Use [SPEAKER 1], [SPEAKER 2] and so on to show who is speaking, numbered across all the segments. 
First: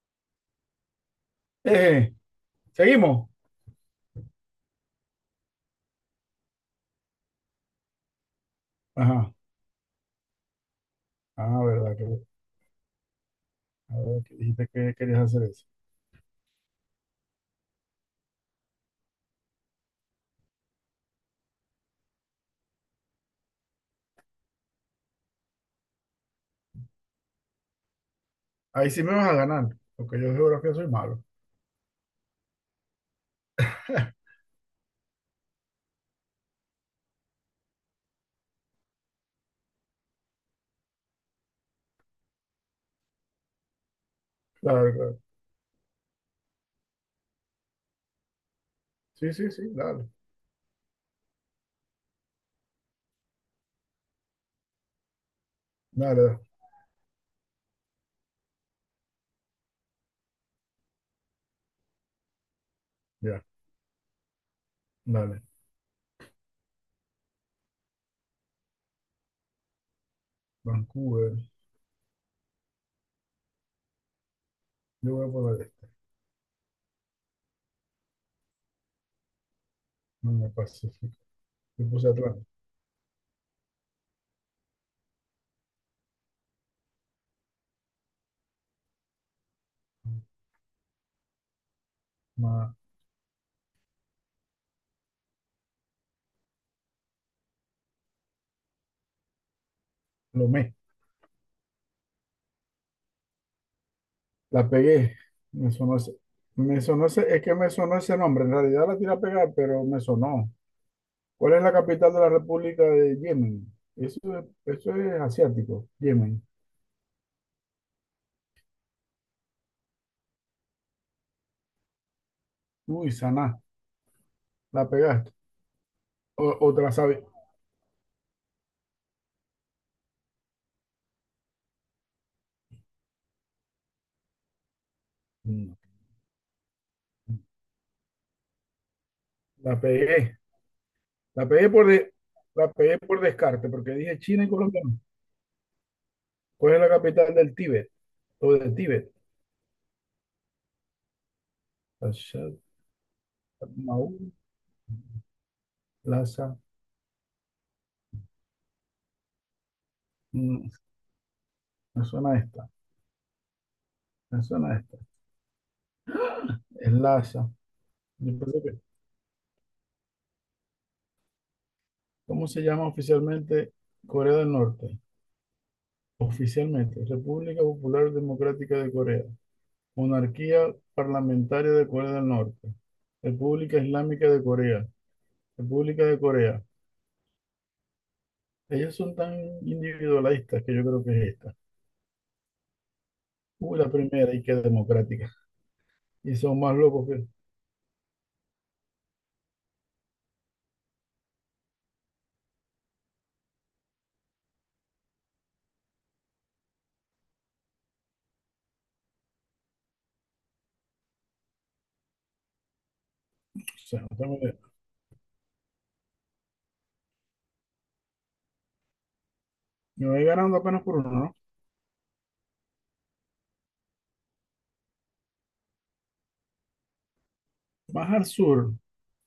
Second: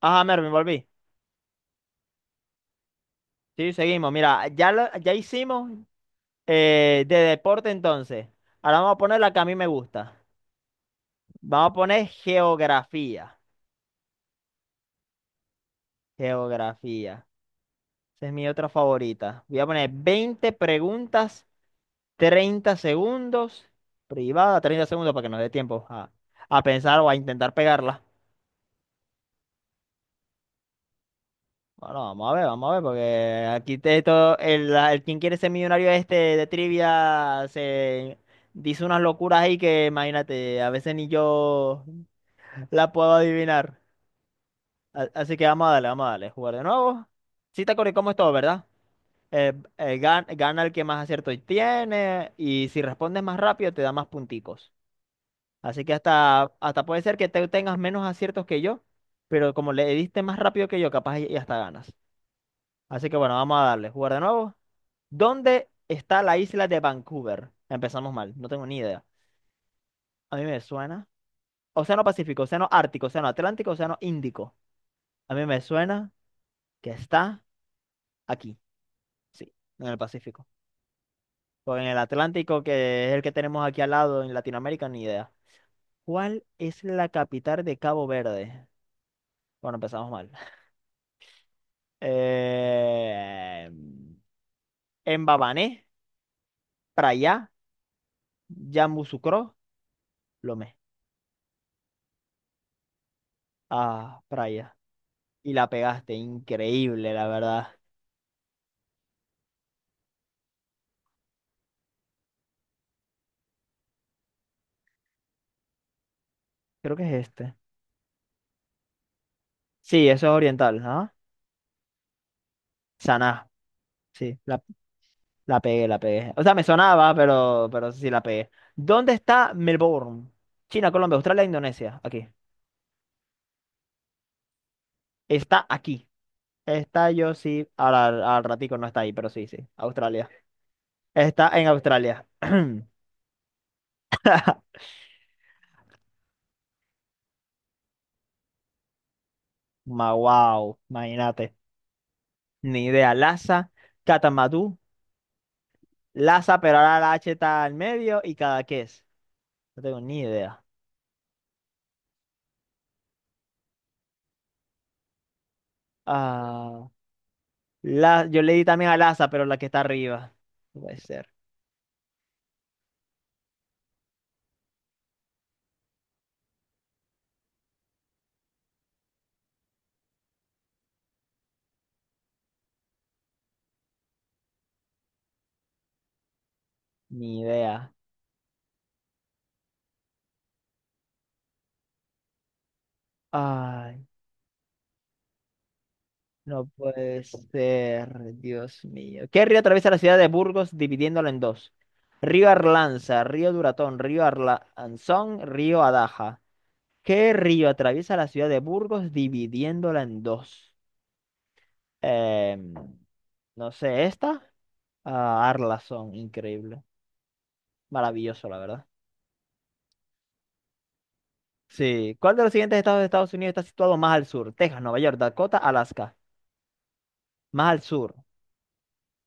[SPEAKER 1] Ajá, Mervin, volví.
[SPEAKER 2] Eh, Seguimos.
[SPEAKER 1] Sí, seguimos. Mira, ya, ya hicimos de deporte entonces. Ahora vamos a poner
[SPEAKER 2] Ajá.
[SPEAKER 1] la que a mí me gusta.
[SPEAKER 2] Ah,
[SPEAKER 1] Vamos a
[SPEAKER 2] verdad que,
[SPEAKER 1] poner geografía.
[SPEAKER 2] ah, verdad que dijiste que querías hacer eso.
[SPEAKER 1] Geografía. Esa es mi otra favorita. Voy a poner 20 preguntas, 30 segundos. Privada, 30 segundos para que nos dé tiempo a pensar o a intentar pegarla.
[SPEAKER 2] Ahí sí me vas a ganar, porque yo de geografía soy malo.
[SPEAKER 1] Bueno, vamos a ver, porque aquí te, todo, el, la- el quien quiere ser millonario este de trivia se dice unas locuras ahí que imagínate, a veces ni yo la puedo adivinar.
[SPEAKER 2] Claro, claro.
[SPEAKER 1] Así que vamos a darle, jugar de nuevo. Sí te acordé cómo es todo, ¿verdad?
[SPEAKER 2] Sí, sí, sí, dale.
[SPEAKER 1] Gana el que más aciertos tiene y si respondes más rápido te da más punticos. Así que
[SPEAKER 2] Dale, dale.
[SPEAKER 1] hasta puede ser que te tengas menos aciertos que yo, pero como le diste más rápido que yo, capaz y hasta ganas. Así que bueno,
[SPEAKER 2] Ya,
[SPEAKER 1] vamos a darle, jugar de nuevo.
[SPEAKER 2] dale.
[SPEAKER 1] ¿Dónde está la isla de Vancouver? Empezamos mal, no tengo ni idea. A mí me suena.
[SPEAKER 2] Vancouver.
[SPEAKER 1] Océano Pacífico, Océano Ártico, Océano Atlántico, Océano Índico.
[SPEAKER 2] Yo voy a
[SPEAKER 1] A mí me
[SPEAKER 2] poner esto.
[SPEAKER 1] suena que está aquí, sí, en el
[SPEAKER 2] No
[SPEAKER 1] Pacífico.
[SPEAKER 2] me Pacífico.
[SPEAKER 1] O en
[SPEAKER 2] Yo
[SPEAKER 1] el
[SPEAKER 2] puse Atlántico.
[SPEAKER 1] Atlántico, que es el que tenemos aquí al lado en Latinoamérica, ni idea. ¿Cuál es la capital de Cabo Verde? Bueno, empezamos mal.
[SPEAKER 2] Ma-
[SPEAKER 1] Eh... Mbabané, Praia, Yamoussoukro,
[SPEAKER 2] Lomé.
[SPEAKER 1] Lomé. Ah,
[SPEAKER 2] La
[SPEAKER 1] Praia.
[SPEAKER 2] pegué.
[SPEAKER 1] Y la
[SPEAKER 2] Me sonó ese.
[SPEAKER 1] pegaste,
[SPEAKER 2] Me sonó
[SPEAKER 1] increíble,
[SPEAKER 2] ese.
[SPEAKER 1] la
[SPEAKER 2] Es que
[SPEAKER 1] verdad.
[SPEAKER 2] me sonó ese nombre. En realidad la tiré a pegar, pero me sonó. ¿Cuál es la capital de la República de Yemen? Eso es, eso es asiático. Yemen.
[SPEAKER 1] Creo que es este. Sí, eso es oriental, ¿ah?
[SPEAKER 2] Uy,
[SPEAKER 1] Saná.
[SPEAKER 2] saná,
[SPEAKER 1] Sí, la,
[SPEAKER 2] la pegaste.
[SPEAKER 1] la pegué, la pegué. O
[SPEAKER 2] O,
[SPEAKER 1] sea, me
[SPEAKER 2] o te la
[SPEAKER 1] sonaba,
[SPEAKER 2] sabes.
[SPEAKER 1] pero sí la pegué. ¿Dónde está Melbourne? China, Colombia, Australia, Indonesia. Aquí. Está
[SPEAKER 2] No,
[SPEAKER 1] aquí. Está yo sí. Ahora al ratico no está ahí, pero sí, sí.
[SPEAKER 2] la
[SPEAKER 1] Australia.
[SPEAKER 2] pegué. La
[SPEAKER 1] Está en
[SPEAKER 2] pegué por de-
[SPEAKER 1] Australia.
[SPEAKER 2] la pegué por descarte, porque dije China y Colombia. No. ¿Cuál es la capital del Tíbet? O del Tíbet.
[SPEAKER 1] Wow, imagínate.
[SPEAKER 2] Lhasa,
[SPEAKER 1] Ni idea. Lhasa, Catamatú,
[SPEAKER 2] Lhasa.
[SPEAKER 1] Lhasa, pero ahora la H está al medio y cada es. No tengo ni idea.
[SPEAKER 2] Mm, Me suena esta. Me suena esta.
[SPEAKER 1] Ah,
[SPEAKER 2] Es Lhasa. Yo
[SPEAKER 1] Yo le
[SPEAKER 2] pensé
[SPEAKER 1] di
[SPEAKER 2] que-
[SPEAKER 1] también a Laza, pero la que está arriba. No puede ser.
[SPEAKER 2] ¿Cómo se llama oficialmente Corea del Norte? Oficialmente, República Popular Democrática de Corea. Monarquía Parlamentaria de Corea del Norte. República Islámica de Corea. República de Corea.
[SPEAKER 1] Ni idea.
[SPEAKER 2] Ellos son tan individualistas que yo creo que es esta. Uy, la
[SPEAKER 1] Ay,
[SPEAKER 2] primera y que es democrática. Y son
[SPEAKER 1] no
[SPEAKER 2] más locos que. O
[SPEAKER 1] puede ser. Dios mío. ¿Qué río atraviesa la ciudad de Burgos dividiéndola en dos? Río Arlanza, Río Duratón, Río Arlanzón, Río Adaja. ¿Qué río atraviesa la ciudad de Burgos dividiéndola en dos? Em, no
[SPEAKER 2] sea,
[SPEAKER 1] sé,
[SPEAKER 2] no tengo
[SPEAKER 1] ¿esta?
[SPEAKER 2] idea.
[SPEAKER 1] Ah, Arlanzón, increíble. Maravilloso, la verdad.
[SPEAKER 2] Me voy ganando apenas por uno, ¿no?
[SPEAKER 1] Sí. ¿Cuál de los siguientes estados de Estados Unidos está situado más al sur? Texas, Nueva York, Dakota, Alaska. Más al
[SPEAKER 2] Más
[SPEAKER 1] sur.
[SPEAKER 2] al sur,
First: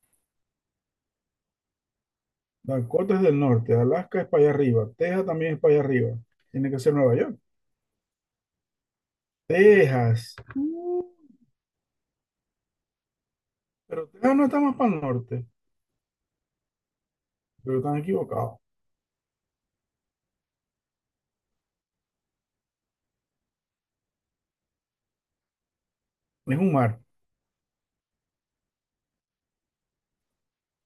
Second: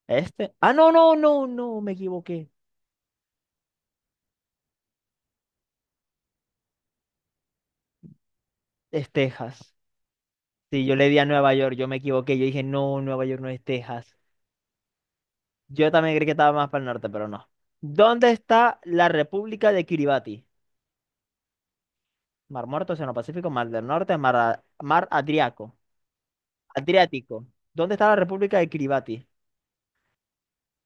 [SPEAKER 1] Este. Ah, no, no, no, no, me equivoqué.
[SPEAKER 2] Dakota es del norte, Alaska es para allá arriba, Texas también es para allá arriba. Tiene que ser Nueva York.
[SPEAKER 1] Es Texas.
[SPEAKER 2] Texas.
[SPEAKER 1] Sí, yo le di a Nueva York, yo me equivoqué. Yo dije, no, Nueva York no es
[SPEAKER 2] Pero
[SPEAKER 1] Texas.
[SPEAKER 2] Texas no está más para el norte,
[SPEAKER 1] Yo también creí que estaba más para el norte, pero no.
[SPEAKER 2] pero están
[SPEAKER 1] ¿Dónde
[SPEAKER 2] equivocados.
[SPEAKER 1] está la República de Kiribati? Mar Muerto, Océano Pacífico, Mar del Norte, Mar, A- Mar Adriaco-
[SPEAKER 2] Es un mar,
[SPEAKER 1] Adriático. ¿Dónde está la República de Kiribati?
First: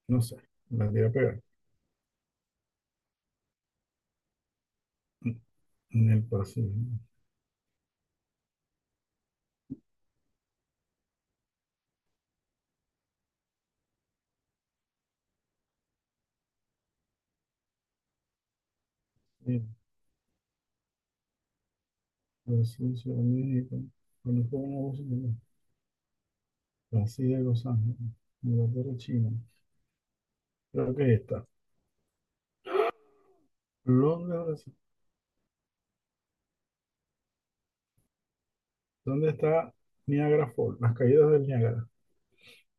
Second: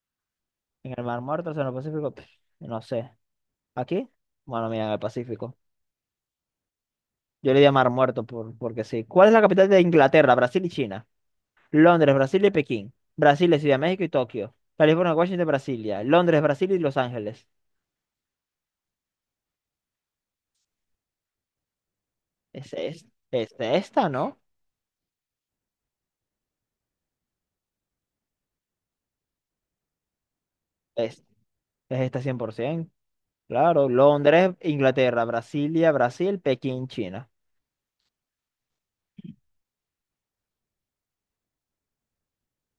[SPEAKER 2] no sé. La
[SPEAKER 1] En el
[SPEAKER 2] voy a
[SPEAKER 1] Mar
[SPEAKER 2] pegar.
[SPEAKER 1] Muerto, Océano Pacífico. Pff, no sé. ¿Aquí? Bueno, mira, en el Pacífico.
[SPEAKER 2] En el Pacífico.
[SPEAKER 1] Yo le di a Mar Muerto porque sí. ¿Cuál es la capital de Inglaterra, Brasil y China? Londres, Brasil y Pekín. Brasil, es Ciudad de México y Tokio. California, Washington, Brasilia. Londres, Brasil y Los Ángeles.
[SPEAKER 2] Sí,
[SPEAKER 1] Es,
[SPEAKER 2] Brasil,
[SPEAKER 1] es,
[SPEAKER 2] Ciudad de
[SPEAKER 1] es
[SPEAKER 2] México.
[SPEAKER 1] esta, ¿no?
[SPEAKER 2] California, Washington, Brasil, Los Ángeles. Inglaterra, China. Creo que ahí
[SPEAKER 1] Es,
[SPEAKER 2] está.
[SPEAKER 1] es esta 100%. Claro,
[SPEAKER 2] Londres,
[SPEAKER 1] Londres,
[SPEAKER 2] Brasil.
[SPEAKER 1] Inglaterra, Brasilia, Brasil, Pekín, China.
[SPEAKER 2] ¿Dónde está Niagara Falls? Las caídas del Niágara.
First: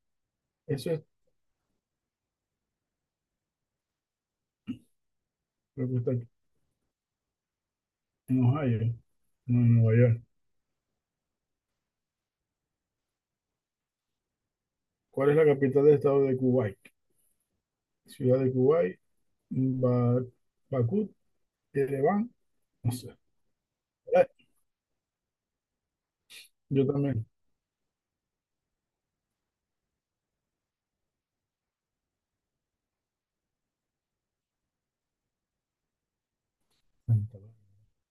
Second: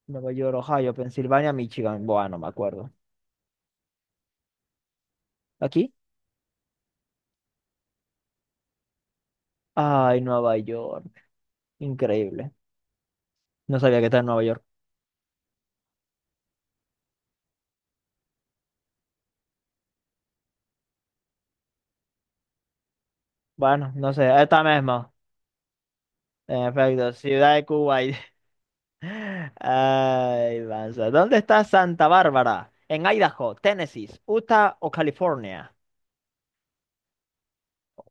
[SPEAKER 1] Nueva York,
[SPEAKER 2] Eso
[SPEAKER 1] Ohio,
[SPEAKER 2] es
[SPEAKER 1] Pensilvania, Michigan. Bueno, me acuerdo.
[SPEAKER 2] lo
[SPEAKER 1] ¿Aquí?
[SPEAKER 2] que está aquí, en Ohio, no en Nueva
[SPEAKER 1] Ay,
[SPEAKER 2] York.
[SPEAKER 1] Nueva York. Increíble. No sabía que está en Nueva York.
[SPEAKER 2] ¿Cuál es la capital del estado de Kuwait? Ciudad de Kuwait, Ba- Bakú, Ereván, no sé.
[SPEAKER 1] Bueno, no sé.
[SPEAKER 2] Eh,
[SPEAKER 1] Esta misma. En
[SPEAKER 2] Yo
[SPEAKER 1] efecto,
[SPEAKER 2] también.
[SPEAKER 1] Ciudad de Cuba. Ay, Vanza. ¿Dónde está Santa Bárbara? ¿En Idaho, Tennessee, Utah o California?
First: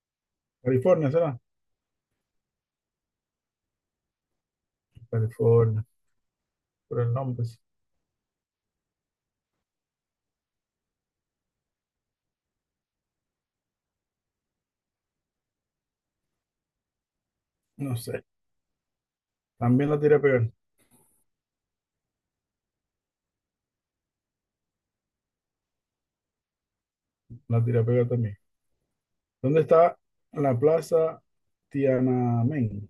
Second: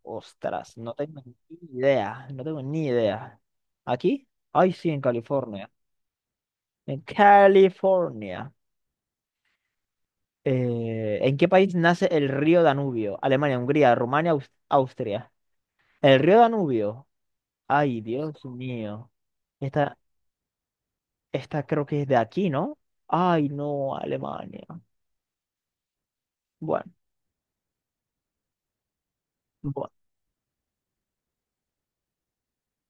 [SPEAKER 1] Ostras, no
[SPEAKER 2] California,
[SPEAKER 1] tengo ni
[SPEAKER 2] ¿será?
[SPEAKER 1] idea. No tengo ni idea. ¿Aquí? Ay, sí, en California.
[SPEAKER 2] California,
[SPEAKER 1] En
[SPEAKER 2] por el nombre, sí.
[SPEAKER 1] California. ¿En qué país nace el río Danubio? Alemania, Hungría, Rumania, Austria. El río Danubio.
[SPEAKER 2] No
[SPEAKER 1] Ay,
[SPEAKER 2] sé.
[SPEAKER 1] Dios mío.
[SPEAKER 2] También
[SPEAKER 1] Esta,
[SPEAKER 2] la tira a pegar,
[SPEAKER 1] esta creo que es de aquí, ¿no? Ay, no, Alemania. Bueno,
[SPEAKER 2] la tira a pegar también. ¿Dónde
[SPEAKER 1] bueno,
[SPEAKER 2] está la plaza Tiananmen?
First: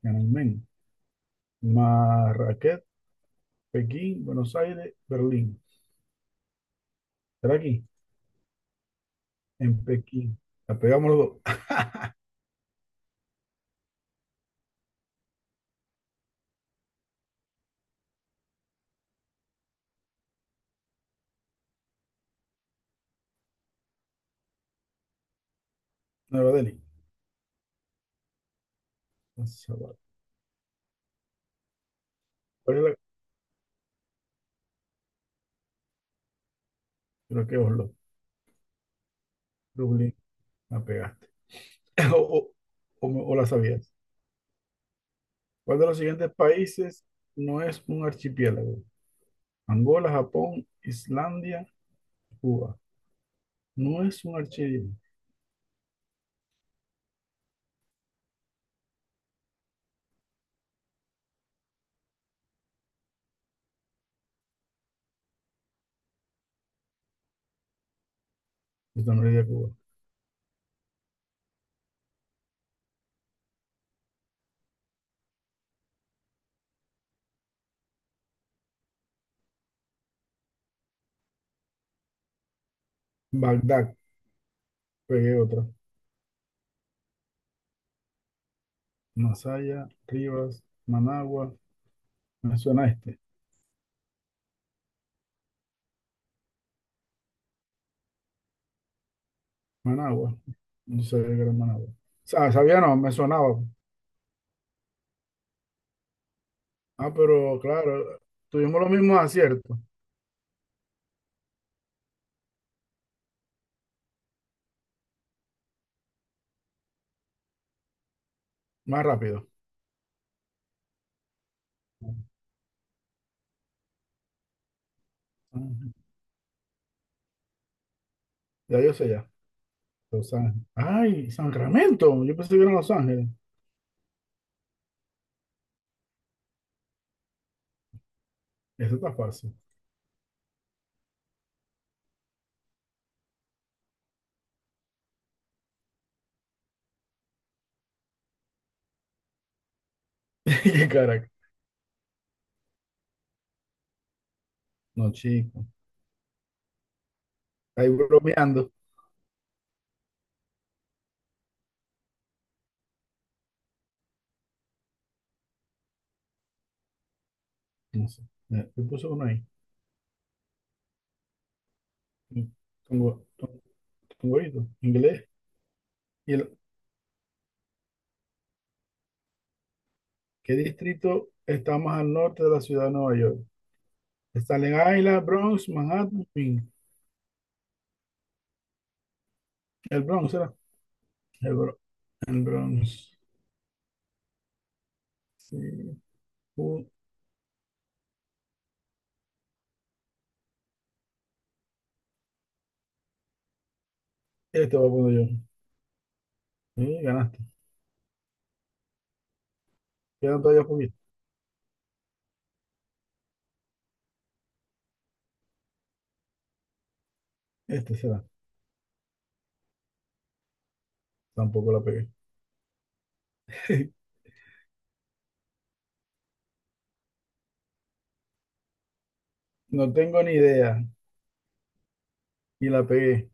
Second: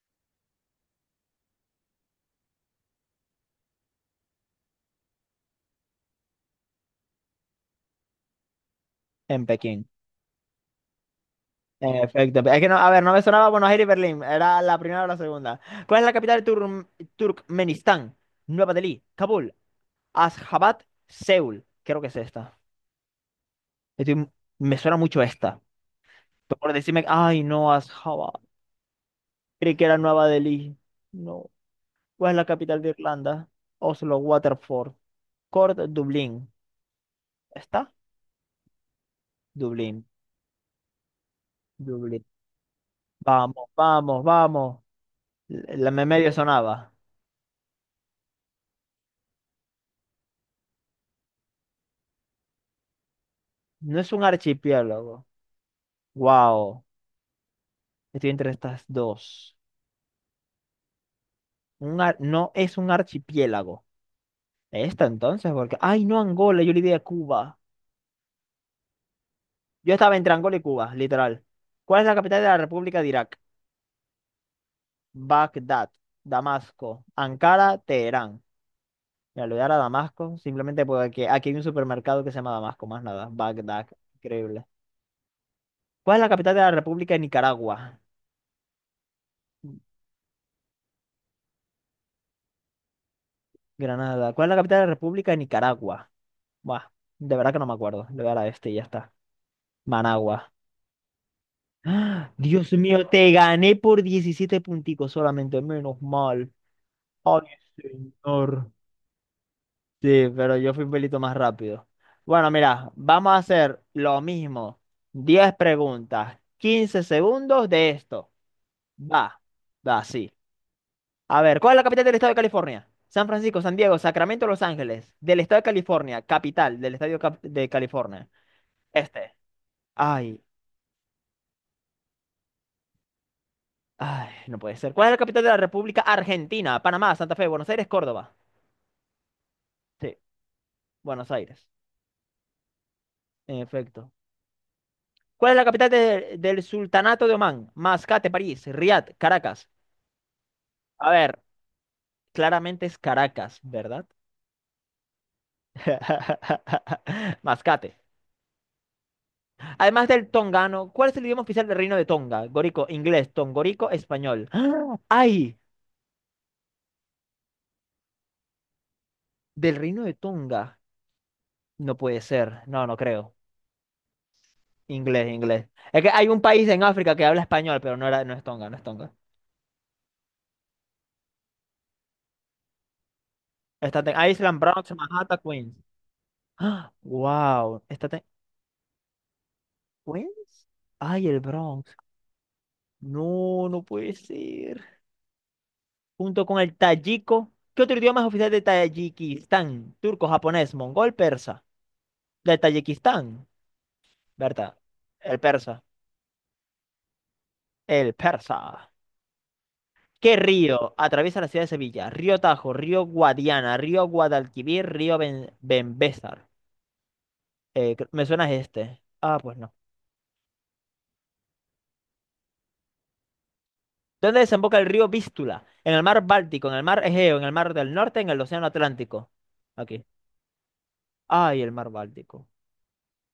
[SPEAKER 2] Tiananmen, Marrakech, Pekín, Buenos Aires, Berlín. ¿Será aquí?
[SPEAKER 1] en
[SPEAKER 2] En
[SPEAKER 1] Pekín.
[SPEAKER 2] Pekín. La pegamos los dos.
[SPEAKER 1] En efecto, es que no, a ver, no me sonaba Buenos Aires y Berlín, era la primera o la segunda. ¿Cuál es la capital de Turkmenistán? Nueva Delhi, Kabul, Ashgabat, Seúl. Creo que es esta. Estoy- m- me suena mucho esta.
[SPEAKER 2] Nueva
[SPEAKER 1] Por
[SPEAKER 2] Delhi.
[SPEAKER 1] decirme, ay, no, Ashgabat. Creí que
[SPEAKER 2] Sabah.
[SPEAKER 1] era Nueva Delhi. No. ¿Cuál es la
[SPEAKER 2] ¿Cuál
[SPEAKER 1] capital
[SPEAKER 2] es
[SPEAKER 1] de
[SPEAKER 2] la-
[SPEAKER 1] Irlanda? Oslo, Waterford, Cork, Dublín.
[SPEAKER 2] Creo que
[SPEAKER 1] ¿Está?
[SPEAKER 2] Oslo.
[SPEAKER 1] Dublín,
[SPEAKER 2] Dublín. La pegaste. O,
[SPEAKER 1] Dublín.
[SPEAKER 2] o- o la
[SPEAKER 1] Vamos,
[SPEAKER 2] sabías.
[SPEAKER 1] vamos, vamos.
[SPEAKER 2] ¿Cuál de
[SPEAKER 1] La,
[SPEAKER 2] los
[SPEAKER 1] me
[SPEAKER 2] siguientes
[SPEAKER 1] medio sonaba.
[SPEAKER 2] países no es un archipiélago? Angola, Japón, Islandia, Cuba.
[SPEAKER 1] No
[SPEAKER 2] No
[SPEAKER 1] es un
[SPEAKER 2] es un archipiélago.
[SPEAKER 1] archipiélago. Wow. Estoy entre estas dos. No es un archipiélago. Esta entonces, porque. Ay, no Angola, yo le di a Cuba.
[SPEAKER 2] Esta no es de Cuba.
[SPEAKER 1] Yo estaba entre Angola y Cuba, literal. ¿Cuál es la capital de la República de Irak? Bagdad, Damasco, Ankara, Teherán. Mira, le voy a dar a Damasco, simplemente porque aquí hay un supermercado que se llama Damasco, más nada. Bagdad,
[SPEAKER 2] Bagdad.
[SPEAKER 1] increíble.
[SPEAKER 2] Pegué otra.
[SPEAKER 1] ¿Cuál es la capital de la República de Nicaragua?
[SPEAKER 2] Masaya, Rivas, Managua. Me suena este.
[SPEAKER 1] Granada. ¿Cuál es la capital de la República de Nicaragua? Buah, de verdad que no me acuerdo. Le voy a dar a este y ya está.
[SPEAKER 2] Managua.
[SPEAKER 1] Managua.
[SPEAKER 2] No sabía que era Managua. O
[SPEAKER 1] ¡Ah!
[SPEAKER 2] sea,
[SPEAKER 1] Dios
[SPEAKER 2] sabía, no,
[SPEAKER 1] mío,
[SPEAKER 2] me
[SPEAKER 1] te
[SPEAKER 2] sonaba.
[SPEAKER 1] gané por 17 punticos solamente, menos mal.
[SPEAKER 2] Ah,
[SPEAKER 1] Ay,
[SPEAKER 2] pero claro,
[SPEAKER 1] señor.
[SPEAKER 2] tuvimos los mismos aciertos,
[SPEAKER 1] Sí, pero yo fui un pelito más rápido. Bueno, mira, vamos a hacer lo mismo. 10 preguntas, 15 segundos de esto.
[SPEAKER 2] más
[SPEAKER 1] Va,
[SPEAKER 2] rápido.
[SPEAKER 1] va, sí. A ver, ¿cuál es la capital del estado de California? San Francisco, San Diego, Sacramento, Los Ángeles. Del estado de California, capital del estado de California.
[SPEAKER 2] Ya yo sé ya,
[SPEAKER 1] Este.
[SPEAKER 2] Los
[SPEAKER 1] Ay,
[SPEAKER 2] Ángeles. Ay, Sacramento, yo pensé que eran Los Ángeles.
[SPEAKER 1] ay, no puede ser. ¿Cuál es la capital de la República Argentina? Panamá, Santa Fe, Buenos Aires, Córdoba.
[SPEAKER 2] Eso está fácil.
[SPEAKER 1] Sí, Buenos Aires, en efecto. ¿Cuál es la capital del Sultanato de Omán? Mascate, París, Riad, Caracas.
[SPEAKER 2] Qué
[SPEAKER 1] A
[SPEAKER 2] caraca.
[SPEAKER 1] ver, claramente es Caracas, ¿verdad?
[SPEAKER 2] No, chico. Ahí
[SPEAKER 1] Mascate.
[SPEAKER 2] bromeando.
[SPEAKER 1] Además del tongano, ¿cuál es el idioma oficial del Reino de Tonga? Gorico, inglés, tongorico, español. ¡Ah! ¡Ay!
[SPEAKER 2] No sé. Mira, yo puse uno ahí.
[SPEAKER 1] Del Reino de Tonga. No puede ser. No, no
[SPEAKER 2] Tengo,
[SPEAKER 1] creo.
[SPEAKER 2] inglés.
[SPEAKER 1] Inglés, inglés. Es que hay
[SPEAKER 2] ¿Y
[SPEAKER 1] un país en África que habla español, pero no era, no es Tonga, no es Tonga.
[SPEAKER 2] qué distrito está más al norte de la ciudad de Nueva York?
[SPEAKER 1] Está en Island,
[SPEAKER 2] Staten
[SPEAKER 1] Bronx,
[SPEAKER 2] Island,
[SPEAKER 1] Manhattan,
[SPEAKER 2] Bronx,
[SPEAKER 1] Queens.
[SPEAKER 2] Manhattan, Queens.
[SPEAKER 1] Wow,
[SPEAKER 2] El
[SPEAKER 1] pues,
[SPEAKER 2] Bronx era.
[SPEAKER 1] ay, el
[SPEAKER 2] El, Bro-
[SPEAKER 1] Bronx.
[SPEAKER 2] el Bronx.
[SPEAKER 1] No, no puede ser.
[SPEAKER 2] Sí.
[SPEAKER 1] Junto con el
[SPEAKER 2] Uh,
[SPEAKER 1] tayiko. ¿Qué otro idioma es oficial de Tayikistán? Turco, japonés, mongol, persa. De Tayikistán,
[SPEAKER 2] Este
[SPEAKER 1] ¿verdad?
[SPEAKER 2] voy a poner yo.
[SPEAKER 1] El persa.
[SPEAKER 2] Sí, ganaste.
[SPEAKER 1] El persa. ¿Qué
[SPEAKER 2] Quedan todavía
[SPEAKER 1] río
[SPEAKER 2] poquito.
[SPEAKER 1] atraviesa la ciudad de Sevilla? Río Tajo, río Guadiana, río Guadalquivir, río Benbésar. Eh,
[SPEAKER 2] Este
[SPEAKER 1] cre- me
[SPEAKER 2] será.
[SPEAKER 1] suena este. Ah, pues no.
[SPEAKER 2] Tampoco la pegué.
[SPEAKER 1] ¿Dónde desemboca el río Vístula? En el mar Báltico, en el mar Egeo, en el mar del Norte, en el Océano Atlántico. Ok.
[SPEAKER 2] No tengo ni idea.
[SPEAKER 1] Ay, el mar Báltico.
[SPEAKER 2] Y la pegué.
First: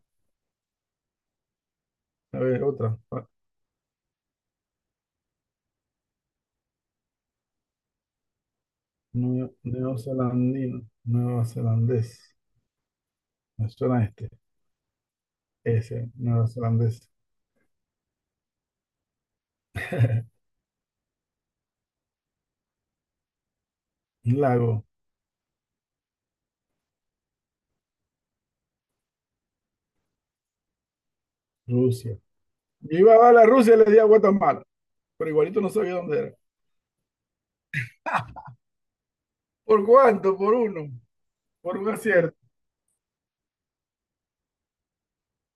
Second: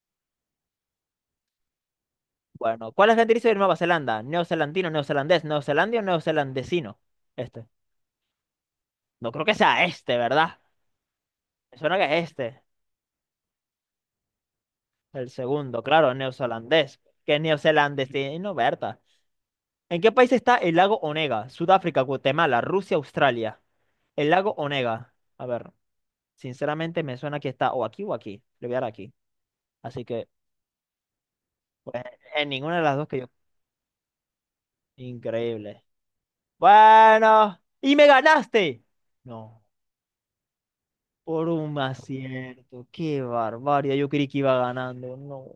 [SPEAKER 2] A ver,
[SPEAKER 1] Bueno,
[SPEAKER 2] otra.
[SPEAKER 1] ¿cuál es la gentilicio de Nueva Zelanda? Neozelandino, neozelandés, neozelandio, neozelandesino. Este. No creo que sea este, ¿verdad?
[SPEAKER 2] Neozelandino.
[SPEAKER 1] Me suena
[SPEAKER 2] Neozelandés.
[SPEAKER 1] que es este.
[SPEAKER 2] Me suena este.
[SPEAKER 1] El segundo,
[SPEAKER 2] Ese.
[SPEAKER 1] claro, neozelandés.
[SPEAKER 2] Neozelandés.
[SPEAKER 1] Que neozelandesino, Berta. ¿En qué país está el lago Onega? Sudáfrica, Guatemala, Rusia, Australia. El
[SPEAKER 2] Un
[SPEAKER 1] lago
[SPEAKER 2] lago.
[SPEAKER 1] Onega. A ver, sinceramente me suena que está o aquí o aquí. Le voy a dar aquí. Así que, pues,
[SPEAKER 2] Rusia.
[SPEAKER 1] en ninguna de las
[SPEAKER 2] Yo
[SPEAKER 1] dos
[SPEAKER 2] iba a
[SPEAKER 1] que yo.
[SPEAKER 2] dar a Rusia y le di a Guatemala. Pero igualito no
[SPEAKER 1] Increíble.
[SPEAKER 2] sabía dónde era.
[SPEAKER 1] Bueno, y me ganaste. No.
[SPEAKER 2] ¿Por cuánto? Por uno.
[SPEAKER 1] Por un
[SPEAKER 2] Por un acierto.
[SPEAKER 1] acierto, qué barbaridad. Yo creí que iba ganando. No.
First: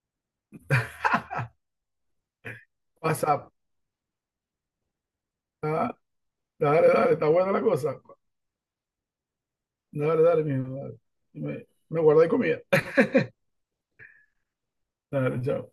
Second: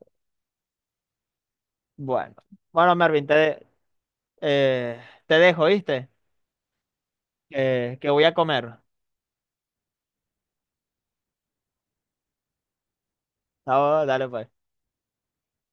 [SPEAKER 1] Bueno, bueno, Mervin,
[SPEAKER 2] WhatsApp.
[SPEAKER 1] eh, te dejo,
[SPEAKER 2] Ah,
[SPEAKER 1] ¿viste?
[SPEAKER 2] dale, dale. Está buena la
[SPEAKER 1] Eh,
[SPEAKER 2] cosa.
[SPEAKER 1] que voy a comer.
[SPEAKER 2] Dale, dale, mijo. Dale. Me guardé comida.
[SPEAKER 1] Ah, dale, pues.
[SPEAKER 2] Dale, chao.